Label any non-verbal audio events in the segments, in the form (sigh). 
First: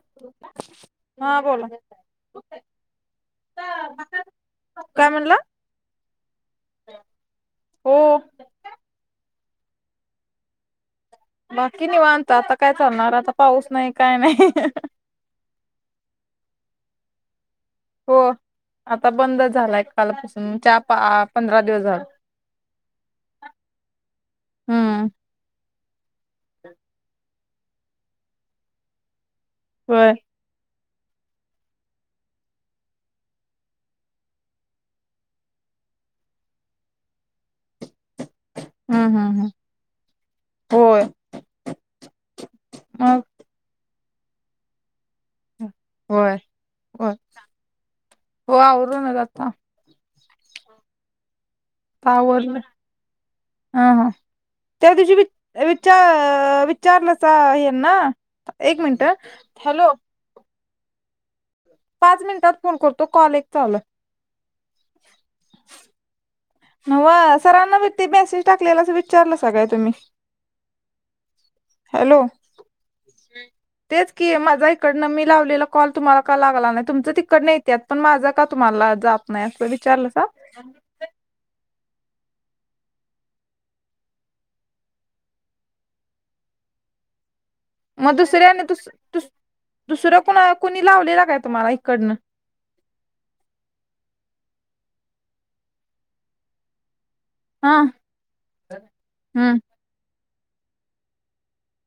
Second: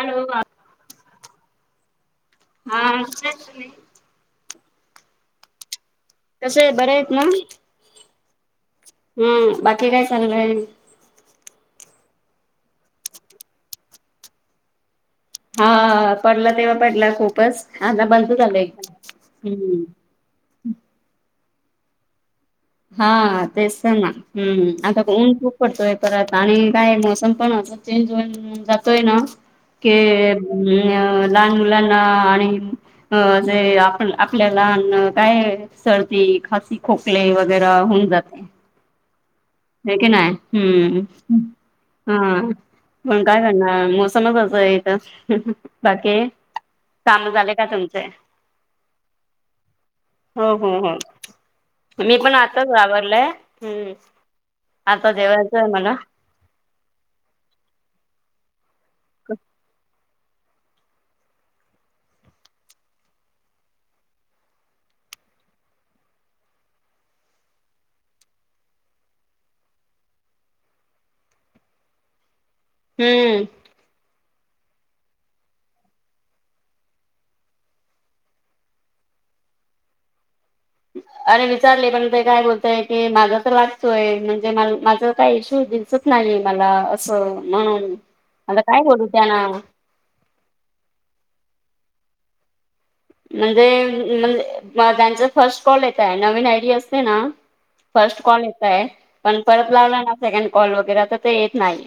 Hello ह बोला की. हा काय म्हणला कसे हे बरे हेत ना. हो. हम्म बाकी काय चाललंय बाकी निवांत आता काय करणार आता पाऊस नाही काय नाही. हा पडला तेव्हा पडला खूपच. आता हो बंद झालं एकदम आता बंद झालाय हम्म कालपासून चार पा पंधरा दिवस झाला. हा तेच तर ना हम् आता हम्म ऊन खूप पडतोय परत आणि काय अ सम पण आ चेंज होन जातोय ना की होय मी अ लहान मुलांना आणि (unintelligible) (unintelligible) हम्, हम्, हम्. हे की नाय? हम्. ह. मग पण काय? (unintelligible) बाकी होय होय काम झाले का, तुमचे? हो आवरूनच आता हो, हो, हो. मी आता पण आवरलं आताच वावरलंय. हा हम्म. हा त्या आता दिवशी बि, जेवायचं आहे मला विचा विचारलं का, ह्याना्? एक मिनिटं, हॅलो! पाच मिनिटात फोन करतो. कॉल एक चाल - (unintelligible) हॅलो! हम्म तेच की माझा इकडनं मी लावलेला कॉल तुम्हाला क लाला नाही तुमचं तिकड नाही (unintelligible) त्यात पण माझा का, तुम्हाला जात नाही अस विचारलं का? अरे, विचारले पण ते काय बोलताय? की माझा तर लागतोय म्हणजे माझ काय इशू होतील? (unintelligible) मग दुसऱ्याने दुस दुस दुसरं कुणा कुणी लावलेला काय, तुम्हाला इकडनं? (unintelligible) फर्स्ट कॉल हा येता आहे पण हम्म परत लावला ना सेकंड कॉल वगैरे, तर ते येत नाही.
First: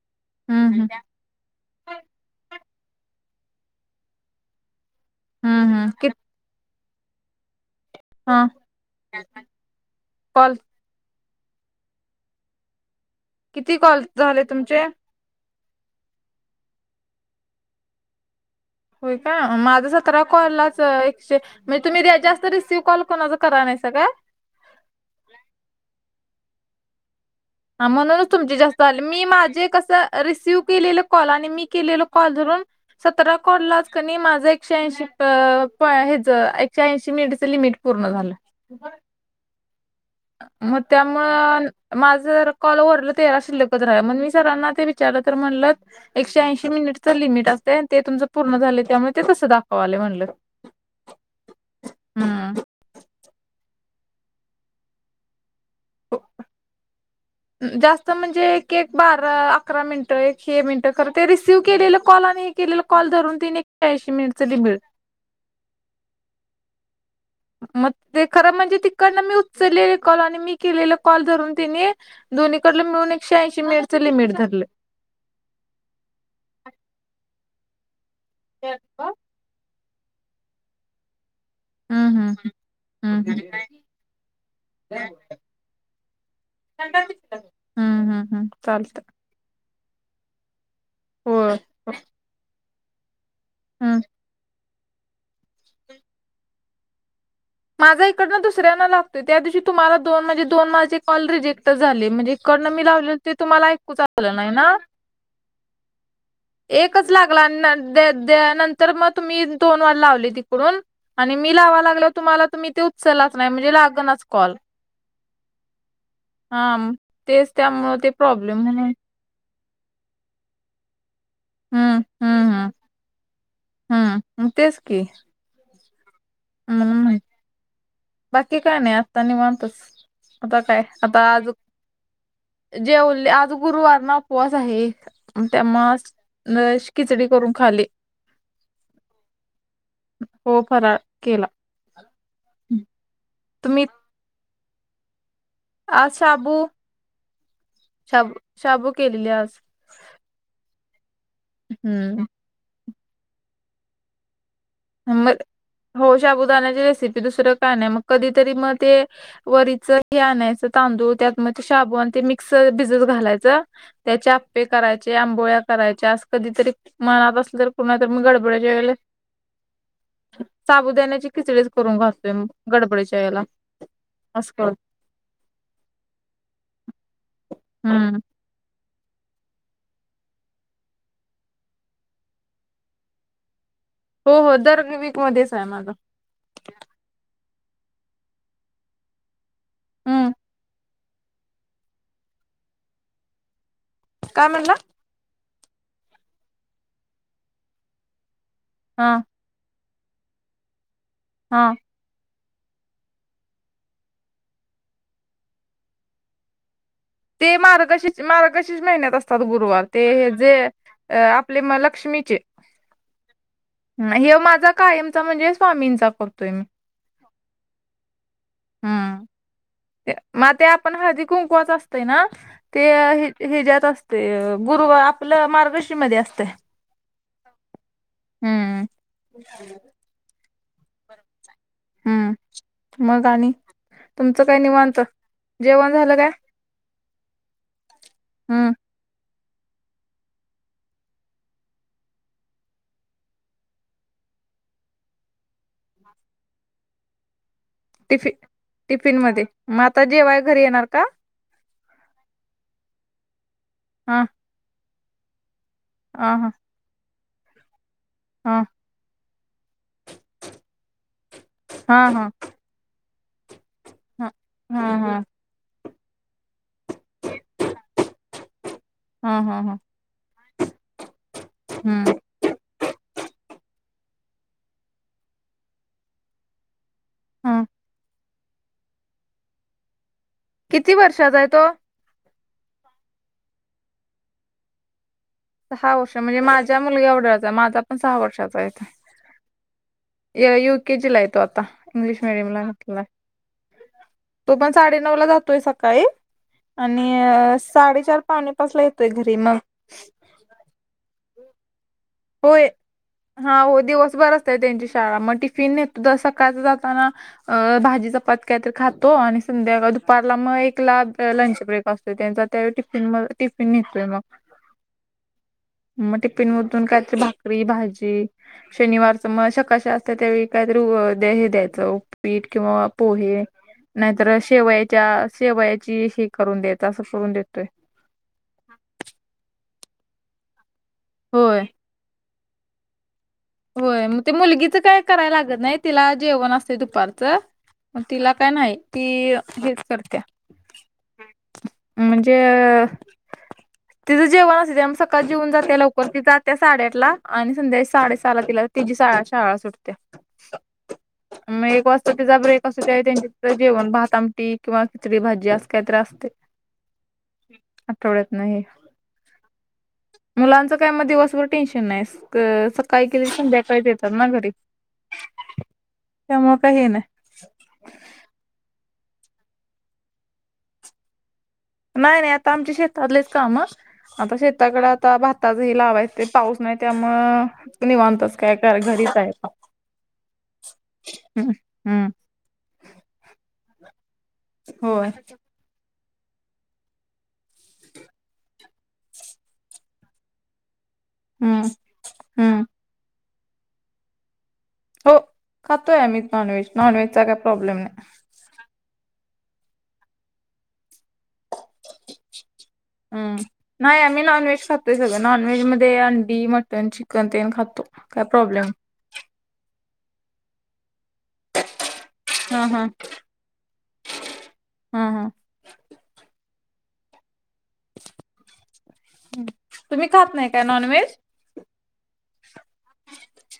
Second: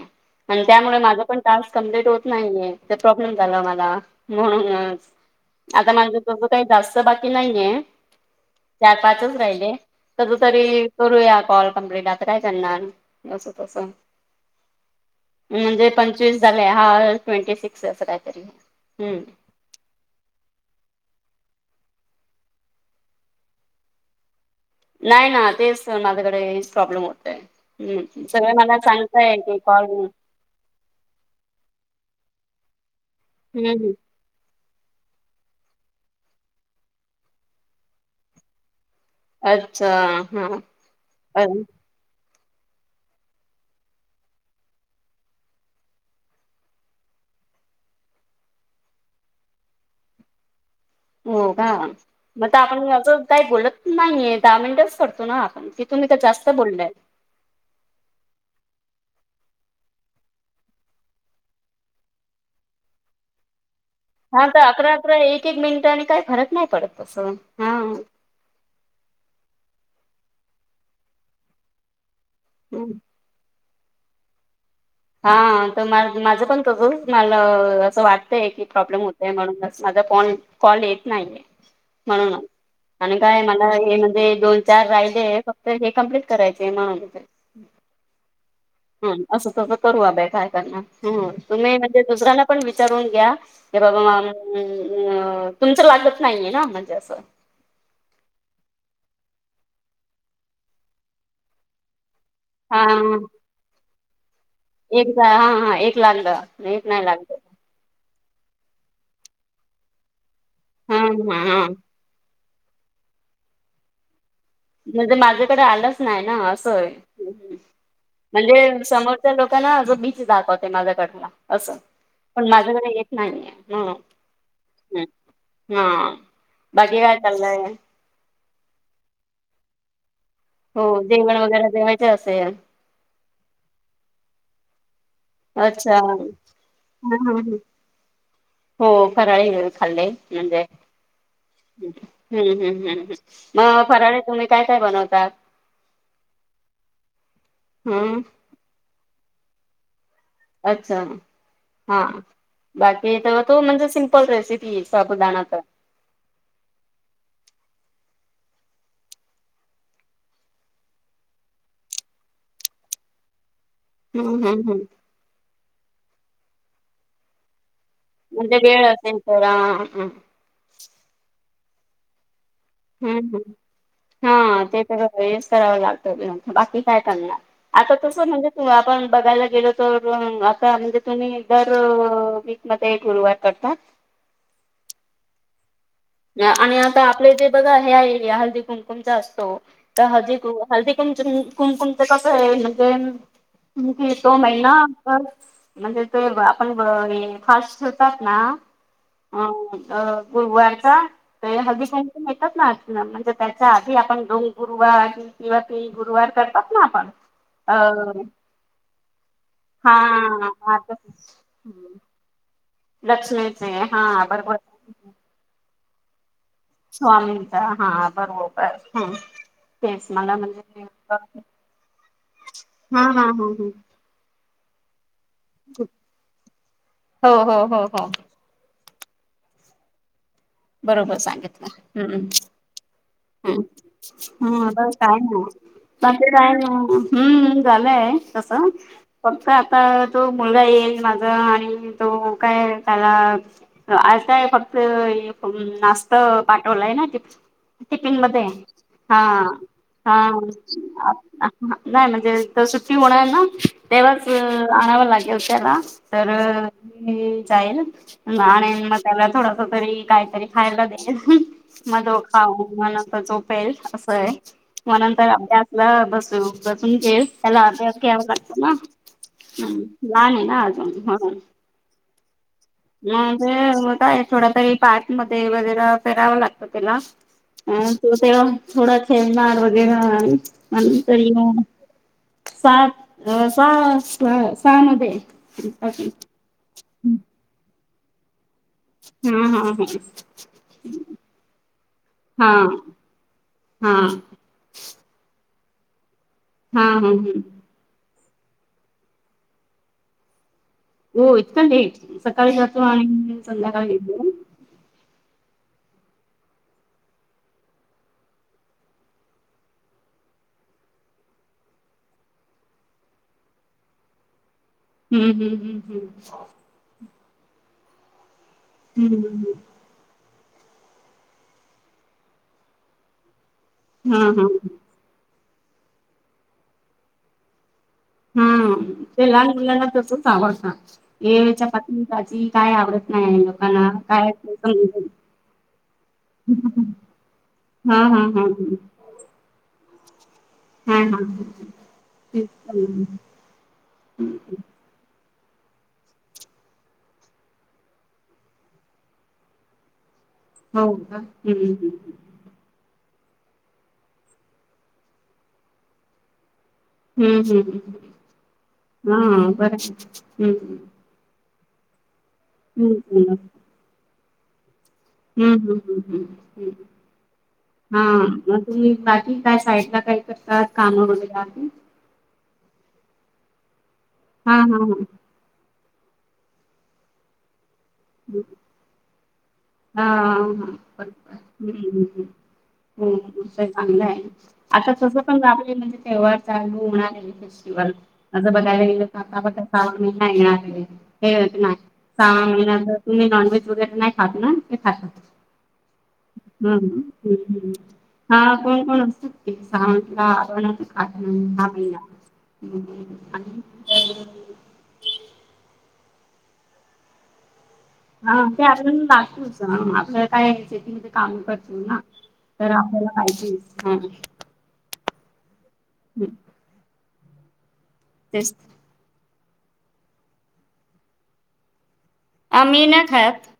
आणि हम्म त्यामुळे माझं पण टास्क कंप्लीट होत नाहीये, तर प्रॉब्लेम झाला मला म्हणूनच. हम्म हम्म आता कि माझं तसं काही जास्त बाकी नाहीये. हा चार-पाचच राहिले. कध कॉल तरी - करूया कॉल कंम्प्लीट. आता काय करणार? असं किती तसं कॉल झाले, तुमचे? म्हणजे पंचवीस झालं, हा ट्वेंटी-सिक्स अस काहीतरी. हम्म (unintelligible) (unintelligible) नाही ना, तेच त माझ्याकडेच प्रॉब्लेम होतय. हा, हम्म म्हणूनच सगळे तुमची मला जास्त आली. मी सांगताय की माझे कॉल कस रिसिव - हम्म हम्म (unintelligible) एकशे ऐंशीच प, ह्याच एकशे ऐंशी मिनटच लिमिट पूर्ण झालं. अच्छा! हा मग अ त्यामुळं - माझं कॉल रलं तेरा शिल्लकत मग मी सरांना ते विचारलं तर म्हणलं. एकशे ऐंशी मिनिटचं लिमिट असते आणि ते तुमचं पूर्ण झाले त्यामुळे ते तसं दाखव आले म्हटलं. हो का मग आपण असं काही बोलत नाहीये दहा मिनिटच करतो ना आपणि तुम्ही तर जास्त बोललाय. जास्त म्हणजे एक एक बारा अकरा मिनिटं एक हे मिनिटं खरं ते रिसिव्ह केलेले कॉल आणि केला कॉलधरून तिने हा तर अकरा अकरा एक एक मिनिट आणि काही फरक नाही पडत तसं. हा मग ते खरं म्हणजे तिकडनं मी उचललेले कॉल आणि मी केलेले कॉल धरून तिने दोनहीकडडे मिळून एकशे ऐंशी मिनिटचं लिमिट धरलं. हा तर माझं पण तसच मला असं वाटतय की प्रॉब्लेम होतय म्हणून माझा फोन कॉल येत नाहीये हम्म म्हणून हम्म आणि हम्म काय मला हे म्हणजे दोन चार राहिले फक्त हे कम्प्लीट करायचेय म्हणाले. हम्. हम्म, हम्म, हम्म चालतं. असं तसं करू. आत काय करणार? होय तुम्ही म्हणजे दुसऱ्याला पण विचारून घ्या. हम्म. (unintelligible) माझा इकडनं दुसऱ्यांना लागतोय, त्या दिवशी तुम्हाला दोन, म्हणजे दोन, माझे कॉल रिजेक्ट झाले. म्हणजे... हा (unintelligible) एकाद हा, हा एक लागलं, एक नाही लागलं. त्या त्यानंतर म तुम्ही दोनवेळा लावली तिकडून हा आणि हा मी हा लावा लागलो तुम्हाला ते, तुम्ही तेे उचललाच नाही, म्हणजे लागनाच कॉल. म्हणजे माझ्याकडे आलंच नाही ना असंय, हा तेच त्यामुळं ते प्रॉब्लेम म्हणजे म्हणून समोर - लोकांना जो बीचस जातय माझ्याकडला असं हम्म पण हम्म हम्म माझंकडे येत नाहीये ह हम्म मग तेच की हा बघी काय म्हणून चाललंय? बाकी काय नाही आत्ता निवांतच. आता काय हो आता जेवण आज वगैरे जेवायाच असेल? जेवले आज गुरुवार ना उपवास आहे. त्यामुळं अच्छा च हा खिचडी हा करून ह खाली. हो फराळी खाल्ले हो म्हणजे फराळ केला हम्म हम्म हम्म हम् मग तुम्ही फराळे तुम्ही काय काय बनवताात? आज शाबू हम्म शाबू शाबू केलेली आज. अच्छा हा हम्म बाकी तेव्हा तू म्हणजे सिम्पल रेसिपी ती मग साबुदाणा हो शाबूदानाची रेसिपी दुसरं काय नाही मग कधीतरी मग ते वरीच हे आणायचं तांदूळ त्यात म ते शाबू आणि ते मिक्स भिजत घालायचं. त्याचे हम्म अप्पे हम्म हम्म करायचे आंबोळ्या करायच्या अस कधीतरी मनात असल म्हणजे बेळ असेल तर हा हां साबुदाण्याची खिचडी करून घालतोय मग (unintelligible) हम्म हम्म याला हा ते तर हेच करावं लागतं बाकी काय करणार आता तस हम्म म्हणजे आपण बघायला गेलो तर, आता म्हणजे तुम्ही दर वीक मध्ये गुरुवार करता? हो हो दर वीक मध्येच आहे माझा. आणि आता आपले इथे बघा हे आहे हळदी कुमकुमचा असतो तर हम्म हळदीु हळदी कुमुम कुमकुमच कसं आहे म्हणजे जे तो काय महिना म्हणला म्हणजे ते आपण फास्ट ठेवतात ना हा ह गुरुवार का (unintelligible) हा येतात ना म्हणजे त्याच्या आधी आपण दोन गुरुवार किंवा तीन गुरुवार करतात ना आपण. ते अ मार्गशी मार्गशिष महिन्यात असतात गुरुवार हा ते हे जे अ आपले म लक्ष्मीचे लक्ष्मीचे हा हं, हे बरोबर. माझा कायमचा म्हणजे स्वामींचा करतोय मी. स्वामीचा हा बरोबर हम. हम्म मग ते आपण हळदी कुंकुवाच असतय ना ते हा हा ह ह हिज्यात असते ते गुरु आपलं मार्गर्शी मध्ये असतय हो हो हो हो हम्म बरोबर सांगितलं हम्. हम्म मग आणि ह तुमचं काय हा बस निवांत काय नाय जेवण झालं बाकी काय हम्म झालंय तसं हम्म फक्त आता तो मुलगा येईल माझ आणि तो काय त्याला आज काय फक्त नाश्ता पाठवलाय ना चिप्स टिफिन टिफि मध्ये टिफिन हा मध्ये मग आता हा जेवाय घरी येणार का? नाही म्हणजे त सुट्टी होणार ना हा तेव्हाच आणावं लागेल त्याला तर हा हा जाईल हा आणि मग त्याला थोडस तरी काय कायतरी खायला हा म तो हा खाऊ म नंतर झोप अस हा आहे हा म हा नंतर (unintelligible) ल बसू बसून घस त्याला आध घ्यावं लाटतं ना हा हा हा (inaudible) हम्म मग काय थोडा तरी पार्क मध्ये वगैरे फीरावं लागतं त्याला हा अ तो तेव्हा थोडा खेळणार वगैरे. किती नंतर वर्षाचा आहे ये तो? सात सहा स सहा मध्ये. हा सहा वर्ष म्हणजे माझ्या मुलगा एवढ्याचा माझा पण सहा वर्षाचा हाय. हम्म हा हा. यु केजी ला येतो आता इंग्लिश हा मिडियमला घातलाय. हा तो पण साडेनऊ ला जातोय सकाळी हा ह ह आणि. साडेचार पावणेपाचला येतोय घरी मग. हो इतकं ईट सकाळी होय जातो आणि हा हो संध्याकाळी येतो. दिवसभर असते त्यांची शाळा मग टिफिनेत ज सकाळच जाताना. अ भाजी चपात काय तर खातो आणि संध्याकाळ दुपारला मग एकला लंच ब्रेक त त्यांचा त्या टिफिन मग टिफिन निघसतोय मग. हम्म हम्म हम्म हम्म काय भाकरी भाजी शनिवारच हम्म मग सकाळीची शाळा. त्या काय द्यायचं उपीठ किंवा पोहे हम्म हम्म हा नाहीतर हा शेवाळे. (inaudible) हम्म ते लहान मुलांना तर तूच आवडत ए होय वेच्या पातनी काज काय आवडत नाही लोकांना होय मग काय ते मुलगीच काय करायला लागत नाही तिला जेवण असते दुपारचं. हा मग हा तिला हा काय हा. नाही ती हेच करत्या. हा हा म्हणजे तेच तिचं जेवण अस ते आमच. जेऊन जाते लवकर त जाते साडेआठ ला आणि संध्याकाळी साडेसात. ला तिला तिजी शाळा सुटते हो का मग एक हम्म वाजता तिचा ब्रेक कसं का त्यांच्या जेवण भाताअमटी किंवा खिचडी भाजी असं काहीतरी असते हम्म हम्म हम्म आठवड्यात नाही हा बरं हम्म मुलांचं काय मग दिवसभर. टेन्शन नाही हम्म सकाळी हम्म गेली संध्याकाळी येतात ना घरी. हम्म हम्म हम्म त्यामुळे काही हम्म. हे नाही हा मग तुम्ही बाकी काय साईड ला काही करता कामं वगैरे नाही नाही आता आमचे शेतातलेच काम आता हा हा हा शेताकडे आता हम्म. भ भात हे लावायचं पाऊस नाही त्यामु तु नि वानतास काय घरीच आहे हा हा हम्म बरो् हो अस चांगलं आहे आता होय तसं पण राबले म्हणजे तेवार चालू म्हणालेले फेस्टिवल असं बघायला गेलं तर आता फ सावा महिना येणार हे हम्म ना साहावा हम्म महिनाच तुम्ही नॉनव्हेज वगैरे खात नाही ना ते खाता हो खातोय मी नॉनव्हेज हम्म नॉनव्हेजचा काही हम्म प्रॉब्लेम नाही हा कोण कोण असतात ते स आ (inaudible) ते सगळं नॉन व्हेज मध्ये अंडी मटन चिकन तेन खातो काय हा ते प्रॉब्लेम आपल्या दगतच आपलं काय शेतीमध्ये काम करतो ना हा तर हा आपल्याला पाहितीे ह हा हा हम् (unintelligible) तेच. तुम्ही खात नाही का नॉन व्हेज आम्ही ना खात